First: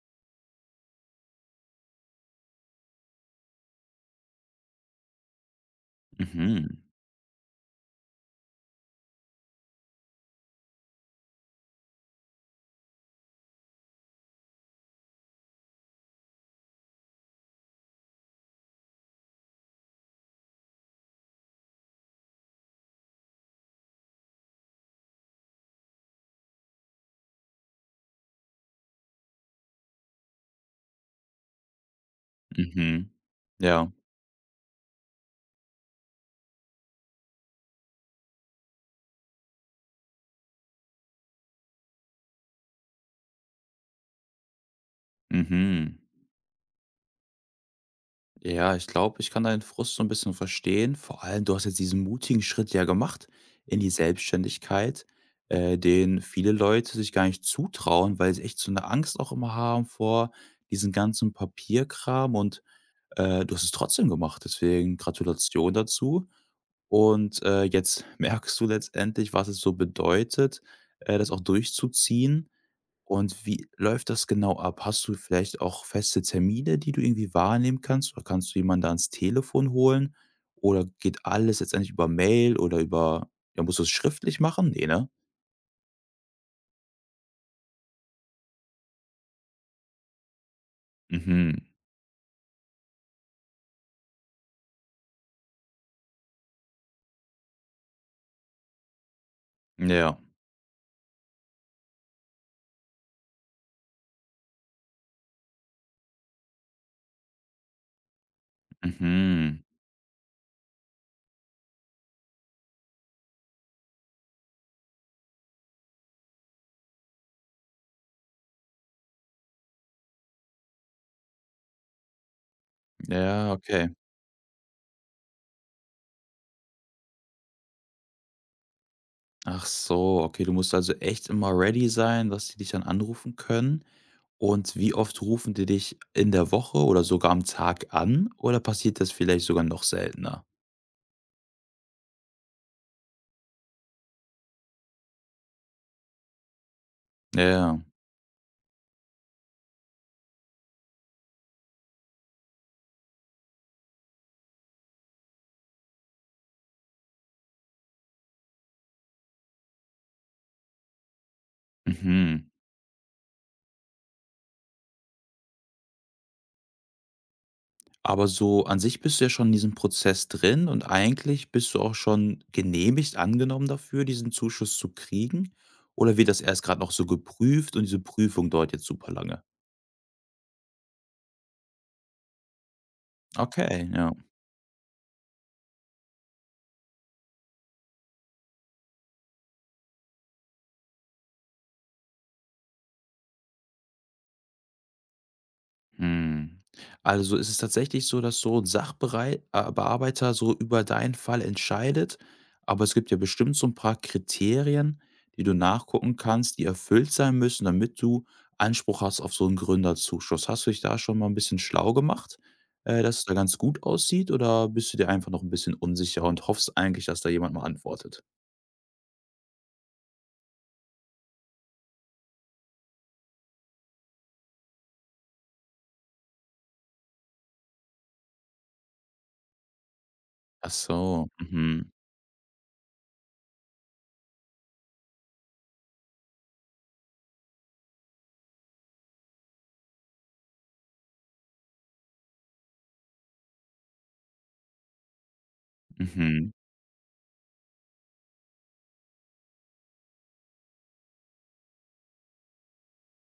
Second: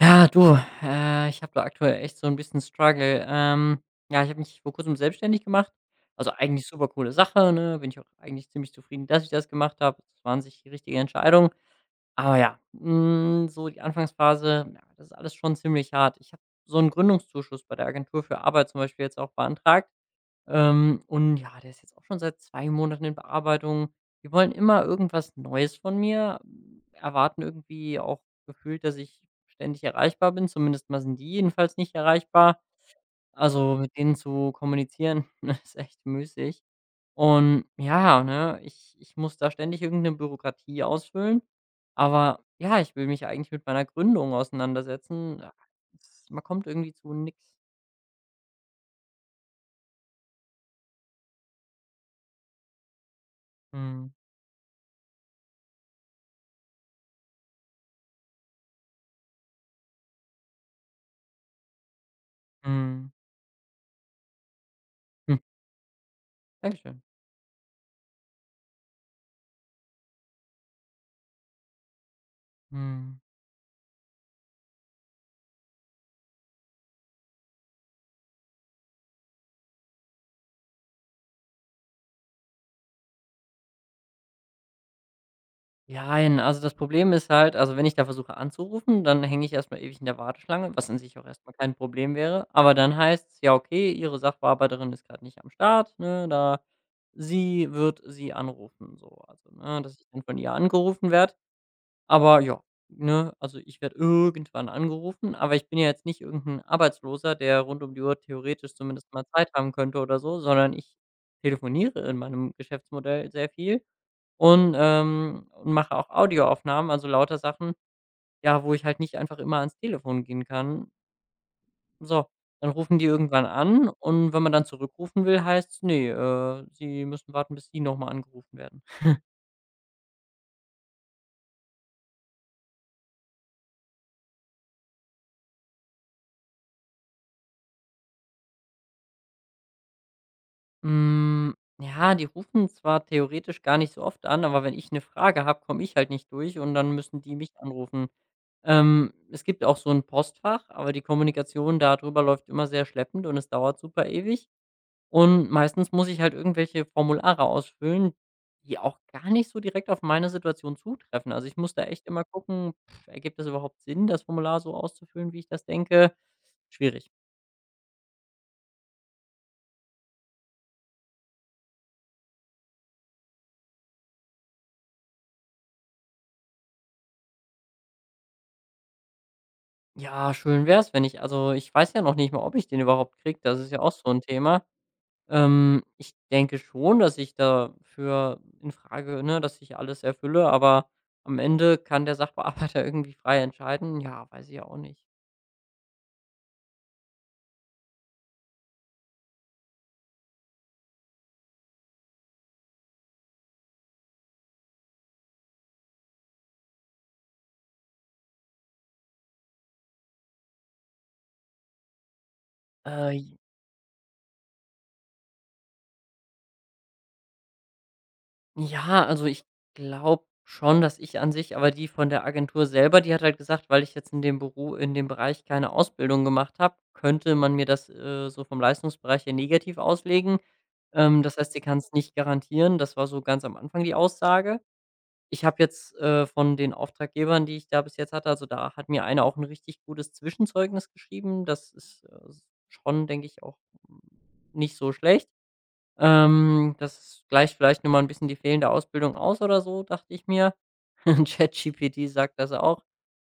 Ja, du, ich habe da aktuell echt so ein bisschen Struggle. Ja, ich habe mich vor Kurzem selbstständig gemacht. Also, eigentlich Mhm, super coole Sache, ne? Bin ich auch eigentlich ziemlich zufrieden, dass ich das gemacht habe. Es war an sich die richtige Entscheidung. Aber ja, so die Anfangsphase, ja, das ist alles schon ziemlich hart. Ich habe so einen Gründungszuschuss bei der Agentur für Arbeit zum Beispiel jetzt auch beantragt. Und ja, der ist jetzt auch schon seit 2 Monaten in Bearbeitung. Die wollen immer irgendwas Neues von mir, erwarten irgendwie auch gefühlt, dass ich ständig erreichbar bin. Zumindest mal sind die jedenfalls nicht erreichbar. mhm. Also, Ja, mit denen zu kommunizieren, ne, ist echt müßig. Und ja, ne, ich muss da ständig irgendeine Bürokratie ausfüllen. Aber ja, ich will mich eigentlich mit meiner Gründung auseinandersetzen. Ah, mhm. es man kommt irgendwie zu nichts. Ja, ich glaube, ich kann deinen Frust so ein bisschen verstehen. Vor allem, du hast jetzt diesen mutigen Schritt ja gemacht in die Mhm. Selbstständigkeit, den viele Leute sich gar nicht zutrauen, weil sie echt so eine Angst auch immer haben vor diesem ganzen Papierkram und, Mhm. Du hast es trotzdem gemacht. Deswegen Hm. Gratulation dazu. Dankeschön. Und, jetzt merkst du letztendlich, was es so bedeutet, das auch durchzuziehen. Mhm. Und wie läuft das genau ab? Hast du vielleicht auch feste Termine, die du irgendwie wahrnehmen kannst? Oder kannst du jemanden da ans Telefon holen? Oder geht alles letztendlich über Mail oder über ja, musst du es schriftlich machen? Ne, ne? Jein, also das Problem ist halt, also wenn ich da versuche anzurufen, dann hänge ich erstmal ewig in der Warteschlange, was an sich auch erstmal Mhm. kein Problem wäre. Aber dann heißt's: „Ja, okay, Ihre Sachbearbeiterin ist gerade nicht am Start, ne, da sie wird Sie anrufen", so. Also, ne, dass ich Ja. dann von ihr angerufen werde. Aber ja, ne, also ich werde irgendwann angerufen, aber ich bin ja jetzt nicht irgendein Arbeitsloser, der rund um die Uhr theoretisch zumindest mal Zeit Mhm. haben könnte oder so, sondern ich telefoniere in meinem Geschäftsmodell sehr viel. Und mache auch Audioaufnahmen, also lauter Sachen, ja, wo ich halt nicht einfach immer ans Telefon gehen kann. So, dann rufen die irgendwann Ja, okay. an und wenn man dann zurückrufen will, heißt's: „Nee, Sie müssen warten, bis Sie nochmal angerufen werden." Ach so, okay, du musst also echt immer ready sein, dass die dich dann anrufen können. Und wie oft rufen die dich in der Woche oder sogar am Tag an? Oder passiert das vielleicht sogar noch seltener? Hm, ja, die rufen zwar theoretisch gar nicht so oft an, aber wenn ich eine Frage habe, komme ich halt nicht durch und dann müssen die mich Ja. anrufen. Es gibt auch so ein Postfach, aber die Kommunikation darüber läuft immer sehr schleppend und es dauert super ewig. Und meistens muss ich halt irgendwelche Formulare ausfüllen, die auch gar nicht so direkt auf meine Situation zutreffen. Also, ich muss da echt immer Mhm. gucken: „Ergibt es überhaupt Sinn, das Formular so auszufüllen, wie ich das denke?" Schwierig. Aber so an sich bist du ja schon in diesem Prozess drin und eigentlich bist du auch schon genehmigt, angenommen dafür, diesen Zuschuss zu kriegen? Oder wird das erst gerade noch so geprüft und diese Prüfung dauert jetzt super lange? Ja, schön wäre es, wenn ich, also, ich weiß ja noch nicht mal, ob ich den überhaupt kriege, das ist ja Okay, auch so ja. ein Thema. Ich denke schon, dass ich dafür in Frage, ne, dass ich alles erfülle, aber am Ende kann der Sachbearbeiter irgendwie frei entscheiden. Ja, weiß ich auch nicht. Mhm. Also ist es tatsächlich so, dass so 'n Sachberei so über deinen Fall entscheidet, aber es gibt ja bestimmt so ein paar Kriterien, die du nachgucken kannst, die erfüllt sein müssen, damit du Anspruch hast auf so einen Gründerzuschuss. Hast du dich da schon mal ein bisschen schlau gemacht, dass Äh es da ganz gut aussieht oder bist du dir einfach noch ein bisschen unsicher und hoffst eigentlich, dass da jemand mal antwortet? Ja, also ich glaube schon, dass ich an sich, aber die von der Agentur selber, die hat halt gesagt, weil ich jetzt in dem Bereich keine Ausbildung gemacht habe, könnte man mir das, so vom Leistungsbereich her negativ auslegen. Ach Ähm, so, das heißt, sie kann mhm, es nicht garantieren. Das war so ganz am Anfang die Aussage. Ich habe jetzt, von den Auftraggebern, die ich da bis jetzt hatte, also da hat mir einer auch ein richtig gutes Zwischenzeugnis geschrieben. Das ist, schon, denke ich, auch mm, nicht so schlecht. mhm, Das gleicht vielleicht noch mal 'n bisschen die fehlende Ausbildung aus oder so, dachte ich mir. ChatGPT sagt das auch,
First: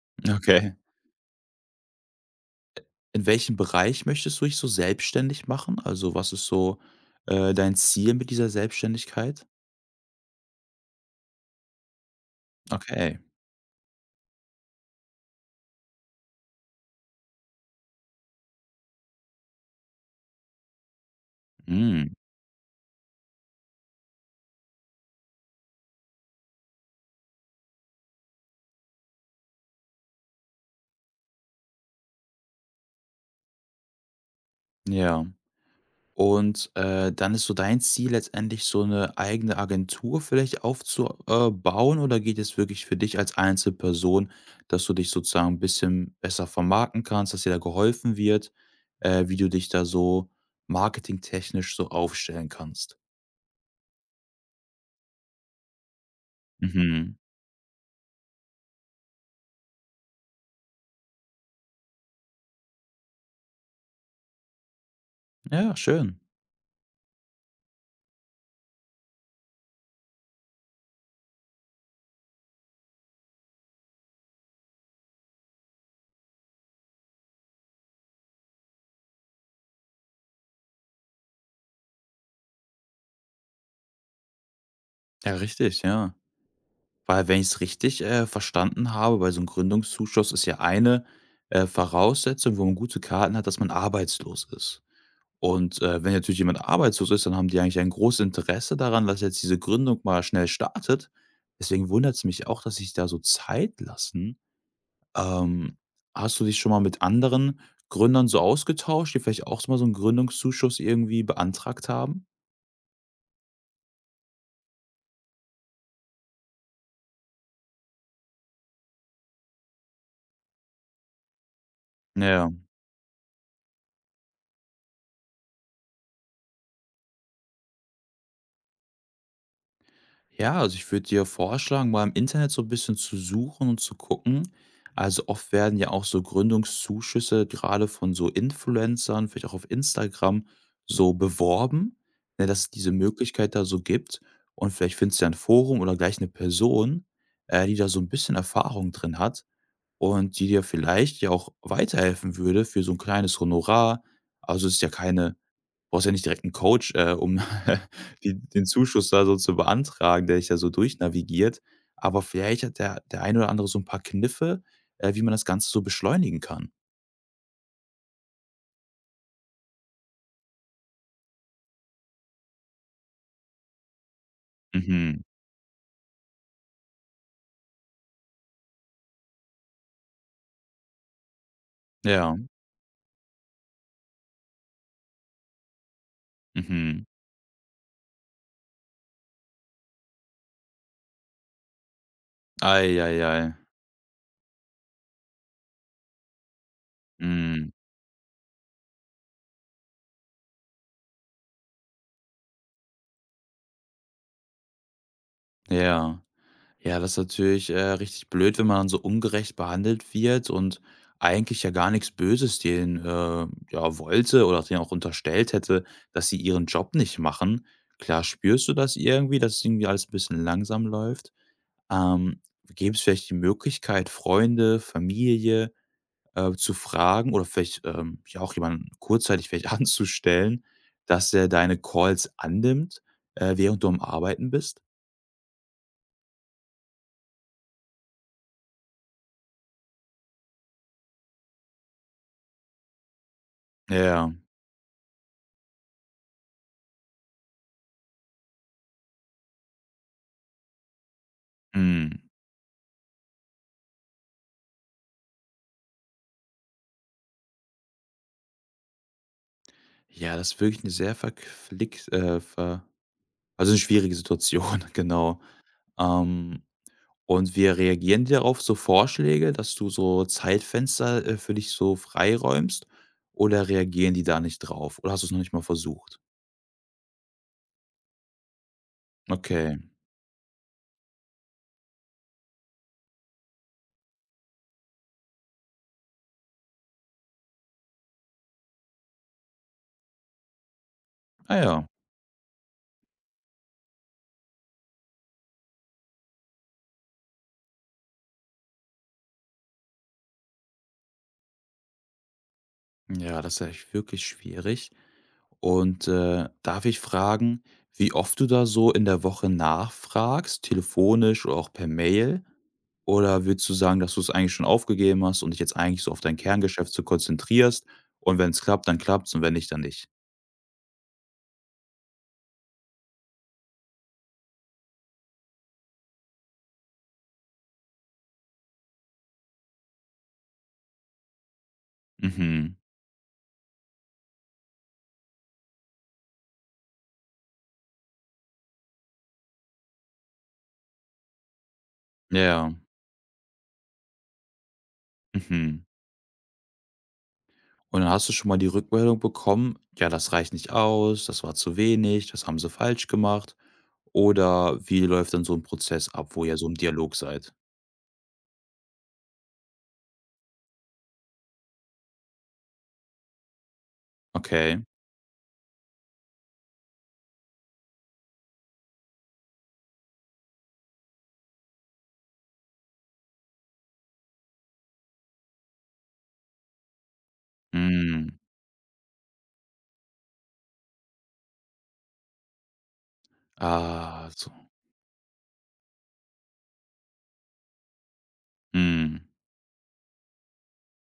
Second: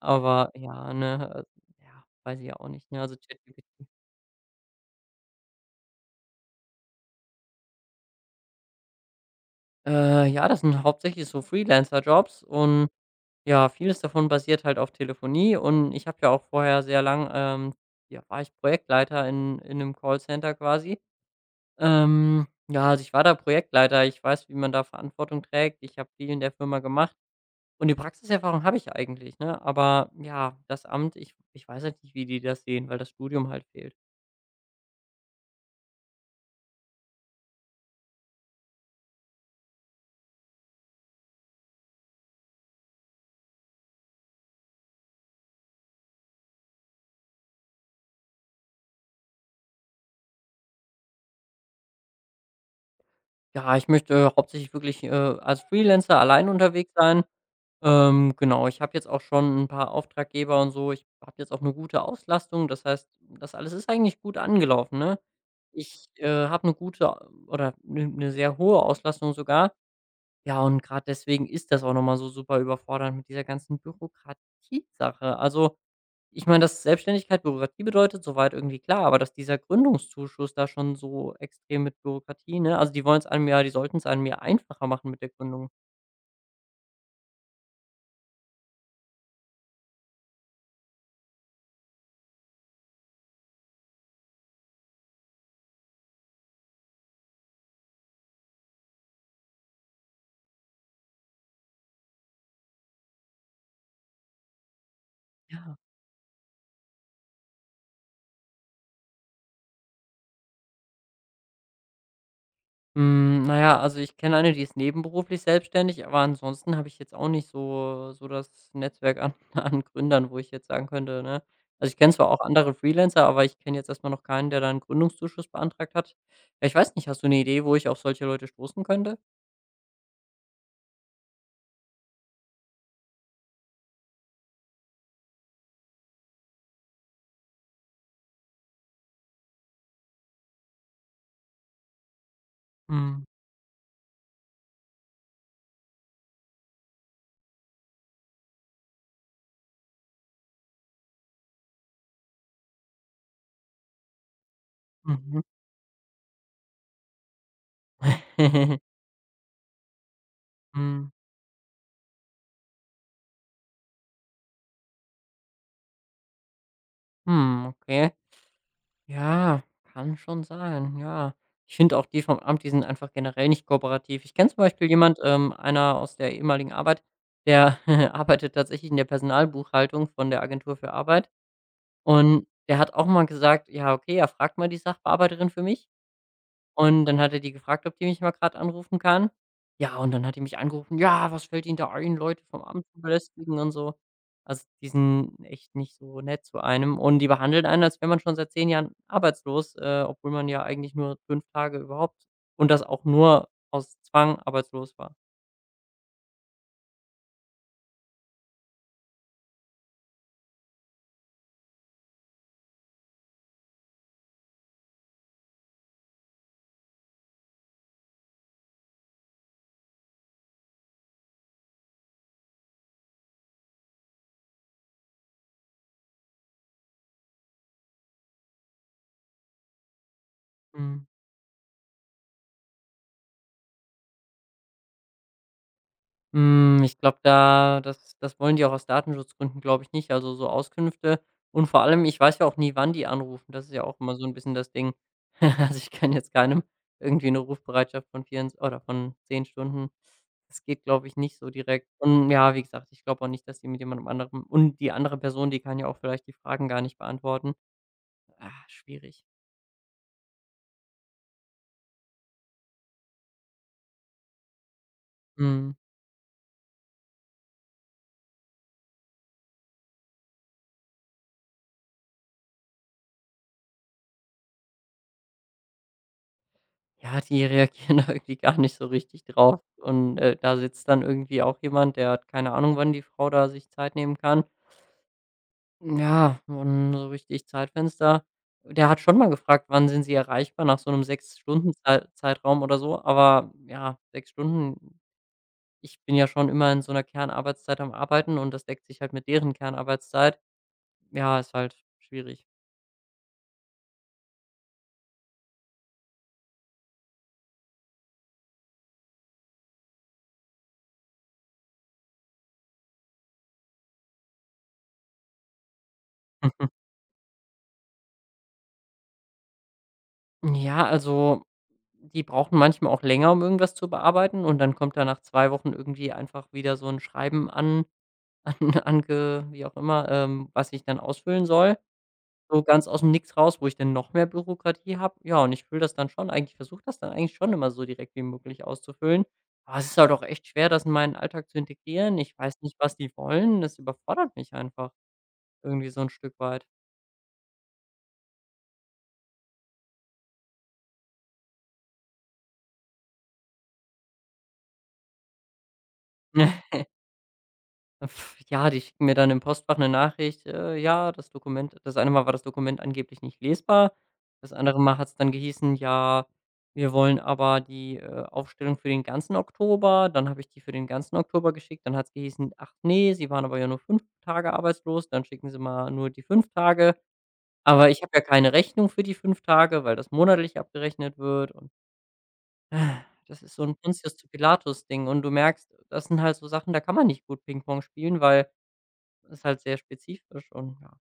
aber okay. ja, ne, ja, weiß ich ja auch nicht, ne? Also In welchem ChatGPT. Bereich möchtest du dich so selbstständig machen? Also, was ist so, dein Ziel mit dieser Selbstständigkeit? Ja, das sind hauptsächlich so Freelancer-Jobs und Okay, ja, vieles davon basiert halt auf Telefonie und ich habe ja auch vorher sehr lang ja, war ich Projektleiter in einem Callcenter quasi. mhm, Ja, also ich war da Projektleiter, ich weiß, wie man da Verantwortung trägt. Ich habe viel in der Firma gemacht. Und die Praxiserfahrung habe ich ja eigentlich, ne? Aber ja, das Amt, ich weiß halt nicht, wie die das sehen, weil das Studium halt fehlt. ja. Und, dann ist so dein Ziel letztendlich so eine eigene Agentur vielleicht aufzubauen oder geht es wirklich für dich als Einzelperson, dass du dich sozusagen 'n bisschen besser vermarkten kannst, dass dir da geholfen wird, wie du dich da so marketingtechnisch so aufstellen kannst? Ja, ich möchte hauptsächlich wirklich, als Freelancer allein unterwegs Mhm. sein. Genau, ich habe jetzt auch schon ein paar Auftraggeber und so. Ich habe jetzt auch eine gute Auslastung. Das heißt, das alles ist eigentlich gut angelaufen, ne? Ja, Ich, schön. Habe eine gute oder eine sehr hohe Auslastung sogar. Ja, und gerade deswegen ist das auch noch mal so super überfordernd mit dieser ganzen Bürokratie-Sache. Also, ich meine, dass Selbstständigkeit Bürokratie bedeutet, soweit irgendwie klar, aber dass dieser Gründungszuschuss da schon so extrem mit Bürokratie, ne? Also, die wollen es einem ja, die sollten es einem ja einfacher machen mit der Ja, Gründung. richtig, ja. Weil, wenn ich es richtig, verstanden habe, bei so einem Gründungszuschuss ist ja eine, Voraussetzung, wo man gute Karten hat, dass man arbeitslos ist. Und, wenn natürlich jemand arbeitslos ist, dann haben die eigentlich ein großes Interesse daran, dass jetzt diese Gründung mal schnell startet. Deswegen wundert es mich auch, dass sich da so Zeit lassen. Ja. Ähm, hast du dich schon mal mit anderen Gründern so ausgetauscht, die vielleicht auch so mal so einen Gründungszuschuss irgendwie beantragt haben? Na ja, also, ich kenne eine, die ist nebenberuflich selbstständig, aber ansonsten habe ich jetzt auch nicht so, das Netzwerk an an Gründern, wo ich jetzt sagen könnte, ne? Also, ich kenne zwar auch Ja. andere Freelancer, aber ich kenne jetzt erstmal noch keinen, der da 'n Gründungszuschuss beantragt hat. Ja, ich weiß nicht, hast du eine Idee, wo ich auf solche Leute stoßen könnte? Ja, also ich würde dir vorschlagen, mal im Internet so ein bisschen zu suchen und zu gucken. Also, oft werden ja auch so Gründungszuschüsse gerade von so Influencern, vielleicht auch auf Instagram, so beworben, ne, dass es diese Mhm, Möglichkeit da so gibt. Und vielleicht findest du ja 'n Forum oder gleich eine Person, die da so ein bisschen Erfahrung drin hat und die dir vielleicht ja auch weiterhelfen würde für so ein kleines Honorar. Also, es ist ja keine mhm. brauchst ja nicht direkt 'n Coach, um die den Zuschuss da so zu beantragen, der dich da so Mhm. durchnavigiert. Aber vielleicht hat der ein oder andere so 'n paar Kniffe, wie man das Ganze so beschleunigen kann. Okay. Ja, kann schon sein, ja. Ich finde auch die vom Amt, die sind einfach generell nicht kooperativ. Ich kenne zum Beispiel jemand, Mhm. Einer aus der ehemaligen Arbeit, der arbeitet tatsächlich in der Personalbuchhaltung von der Agentur für Arbeit Ja. und der hat auch mal gesagt: „Ja, okay, ja, fragt mal die Sachbearbeiterin für mich." Mhm. Und dann hat er die gefragt, ob die mich mal gerade anrufen kann. Ja, und dann hat die mich angerufen: „Ja, was fällt Ihnen da ein, Leute vom Amt Ei, zu ei, ei. belästigen" und so. Also, die sind echt nicht so nett zu einem und die behandeln Mhm. einen, als wäre man schon seit 10 Jahren arbeitslos, obwohl man ja eigentlich nur 5 Tage überhaupt und das auch nur aus Zwang arbeitslos war. Ja. Ja, das ist natürlich, richtig blöd, wenn man dann so ungerecht behandelt wird und eigentlich ja gar nichts Böses denen, ja, wollte oder denen auch unterstellt hätte, dass sie ihren Job nicht machen. Klar spürst du das irgendwie, dass es irgendwie alles ein bisschen langsam läuft. Ähm, gäbe es vielleicht die Möglichkeit, Freunde, Familie, zu fragen oder vielleicht, ja auch jemanden kurzzeitig vielleicht anzustellen, Mhm. dass er deine Calls annimmt, während du am Arbeiten bist? Ich glaube, da das wollen die auch aus Datenschutzgründen, glaube ich, nicht. Also, so Auskünfte, und vor allem, ich weiß ja auch nie, wann die anrufen. Das ist ja auch immer so Ja, 'n bisschen das Ding. Also, ich kann jetzt keinem irgendwie eine Rufbereitschaft von 4 oder von 10 Stunden, das geht, glaube ich, nicht so direkt. mhm. Und ja, wie gesagt, ich glaube auch nicht, dass die mit jemandem anderem, und die andere Person, die kann ja auch vielleicht die Fragen gar nicht beantworten. Ah, schwierig. Ja, das ist wirklich eine sehr verquick ver also eine schwierige Situation, genau. Mhm. Ähm, und wir reagieren die darauf? So Vorschläge, dass du so Zeitfenster, für dich so freiräumst oder reagieren die da nicht drauf? Oder hast du es noch nicht mal versucht? Ja, die reagieren da irgendwie gar nicht so richtig drauf. Okay. Und, da sitzt dann irgendwie auch jemand, der hat keine Ahnung, wann die Frau da sich Zeit nehmen kann. Ja, und so richtig Zeitfenster, der hat schon mal gefragt: „Wann sind Sie erreichbar?" nach so einem sechs Ah Stunden ja. Zeitraum oder so. Aber ja, 6 Stunden, ich bin ja schon immer in so einer Kernarbeitszeit am Arbeiten und das deckt sich halt mit deren Kernarbeitszeit. Ja, ist halt schwierig. Ja, das ist echt wirklich schwierig. Und, darf ich fragen, wie oft du da so in der Woche nachfragst, telefonisch oder auch per Mail? Oder würdest du sagen, dass du es eigentlich schon aufgegeben hast und dich jetzt eigentlich so auf dein Kerngeschäft so konzentrierst und wenn es klappt, dann klappt's und wenn nicht, dann nicht? Ja, also die brauchen manchmal auch länger, um irgendwas zu bearbeiten und dann kommt da nach 2 Wochen irgendwie einfach wieder so ein Schreiben an an ange wie auch immer, was ich dann ausfüllen soll, so Mhm. ganz aus dem Nix raus, wo ich dann noch mehr Bürokratie habe. Ja, und ich fülle das dann schon eigentlich, versuche das dann eigentlich schon immer so direkt wie möglich auszufüllen. Aber es ist halt auch echt schwer, das in meinen Alltag zu integrieren. Ich Ja, weiß ja. nicht, was die wollen. Das überfordert mich einfach Mhm. irgendwie so ein Stück weit. Und dann hast du schon mal die Rückmeldung bekommen: „Ja, das reicht nicht aus, das war zu wenig, das haben sie falsch gemacht.“ Oder wie läuft dann so ein Prozess ab, wo ihr so im Dialog seid? Ja, die schicken mir dann im Postfach eine Nachricht, ja, das Dokument, das eine Mal war das Dokument angeblich nicht lesbar. Das Okay. andere Mal hat es dann gehießen: „Ja, wir wollen aber die, Aufstellung für den ganzen Oktober." Dann habe ich die für den ganzen Oktober geschickt. Dann hat es gehießen: „Ach nee, Sie waren aber ja nur 5 Tage arbeitslos, dann schicken Sie mal nur die 5 Tage." Aber ich habe ja Mhm. keine Rechnung für die 5 Tage, weil das monatlich abgerechnet wird und ah, das ist so ein Pontius Ah, zu so. Pilatus Ding und du merkst, das sind halt so Sachen, da kann man nicht gut Pingpong spielen, weil Mhm. ist halt sehr spezifisch und ja.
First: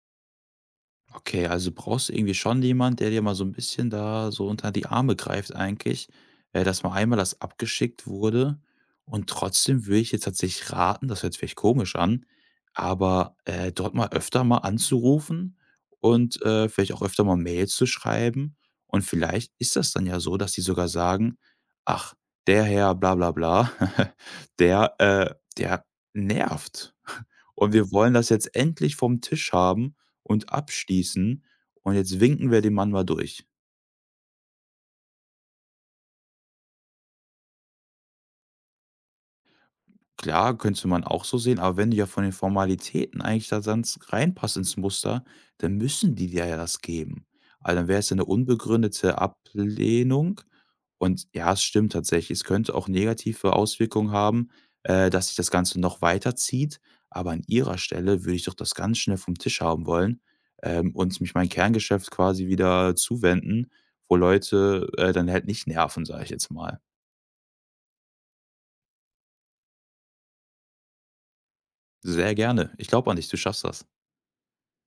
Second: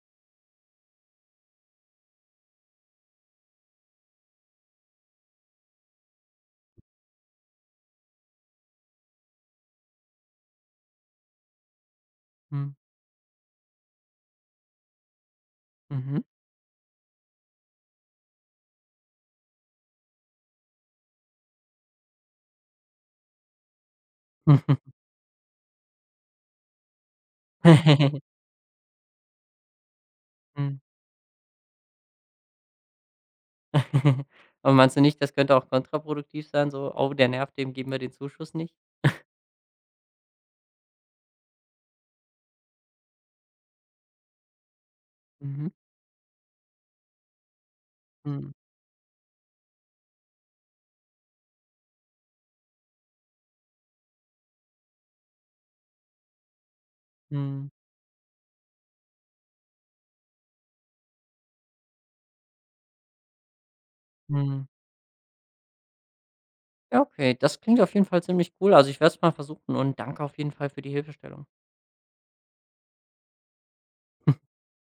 Okay, also brauchst du irgendwie schon jemand, der dir mal so ein bisschen da so unter die Arme greift eigentlich, dass mal einmal das abgeschickt wurde. Und trotzdem würde ich jetzt tatsächlich raten, das hört sich vielleicht komisch an, Mhm. aber, dort mal öfter mal anzurufen Mhm. und, vielleicht auch öfter mal Mails zu schreiben. Und vielleicht ist das dann ja so, dass die sogar sagen: „Ach, der Herr bla bla bla, der, äh der nervt.“ Und wir wollen Mhm. das jetzt endlich vom Tisch haben und abschließen und jetzt winken wir den Mann mal durch. Aber meinst du nicht, das könnte auch kontraproduktiv sein, so: „Oh, der nervt, dem geben wir den Zuschuss nicht?" Klar, könnte man auch so sehen, aber wenn du ja von den Formalitäten eigentlich da ganz reinpasst ins Muster, Mhm. dann müssen die dir ja das geben. Also dann wäre es ja eine Mhm. unbegründete Ablehnung. Und ja, es stimmt tatsächlich. Es könnte auch negative Auswirkungen haben, dass sich das Ganze noch weiter zieht. Aber an Mhm. ihrer Stelle würde ich doch das ganz schnell vom Tisch haben wollen, und mich mein Kerngeschäft quasi wieder zuwenden, wo Mhm. Leute, dann halt nicht nerven, sage ich jetzt mal. Ja, okay, das klingt auf jeden Fall ziemlich cool. Also, ich werde es mal versuchen und danke auf jeden Fall für die Hilfestellung. Sehr gerne. Ich glaube an dich, du schaffst das.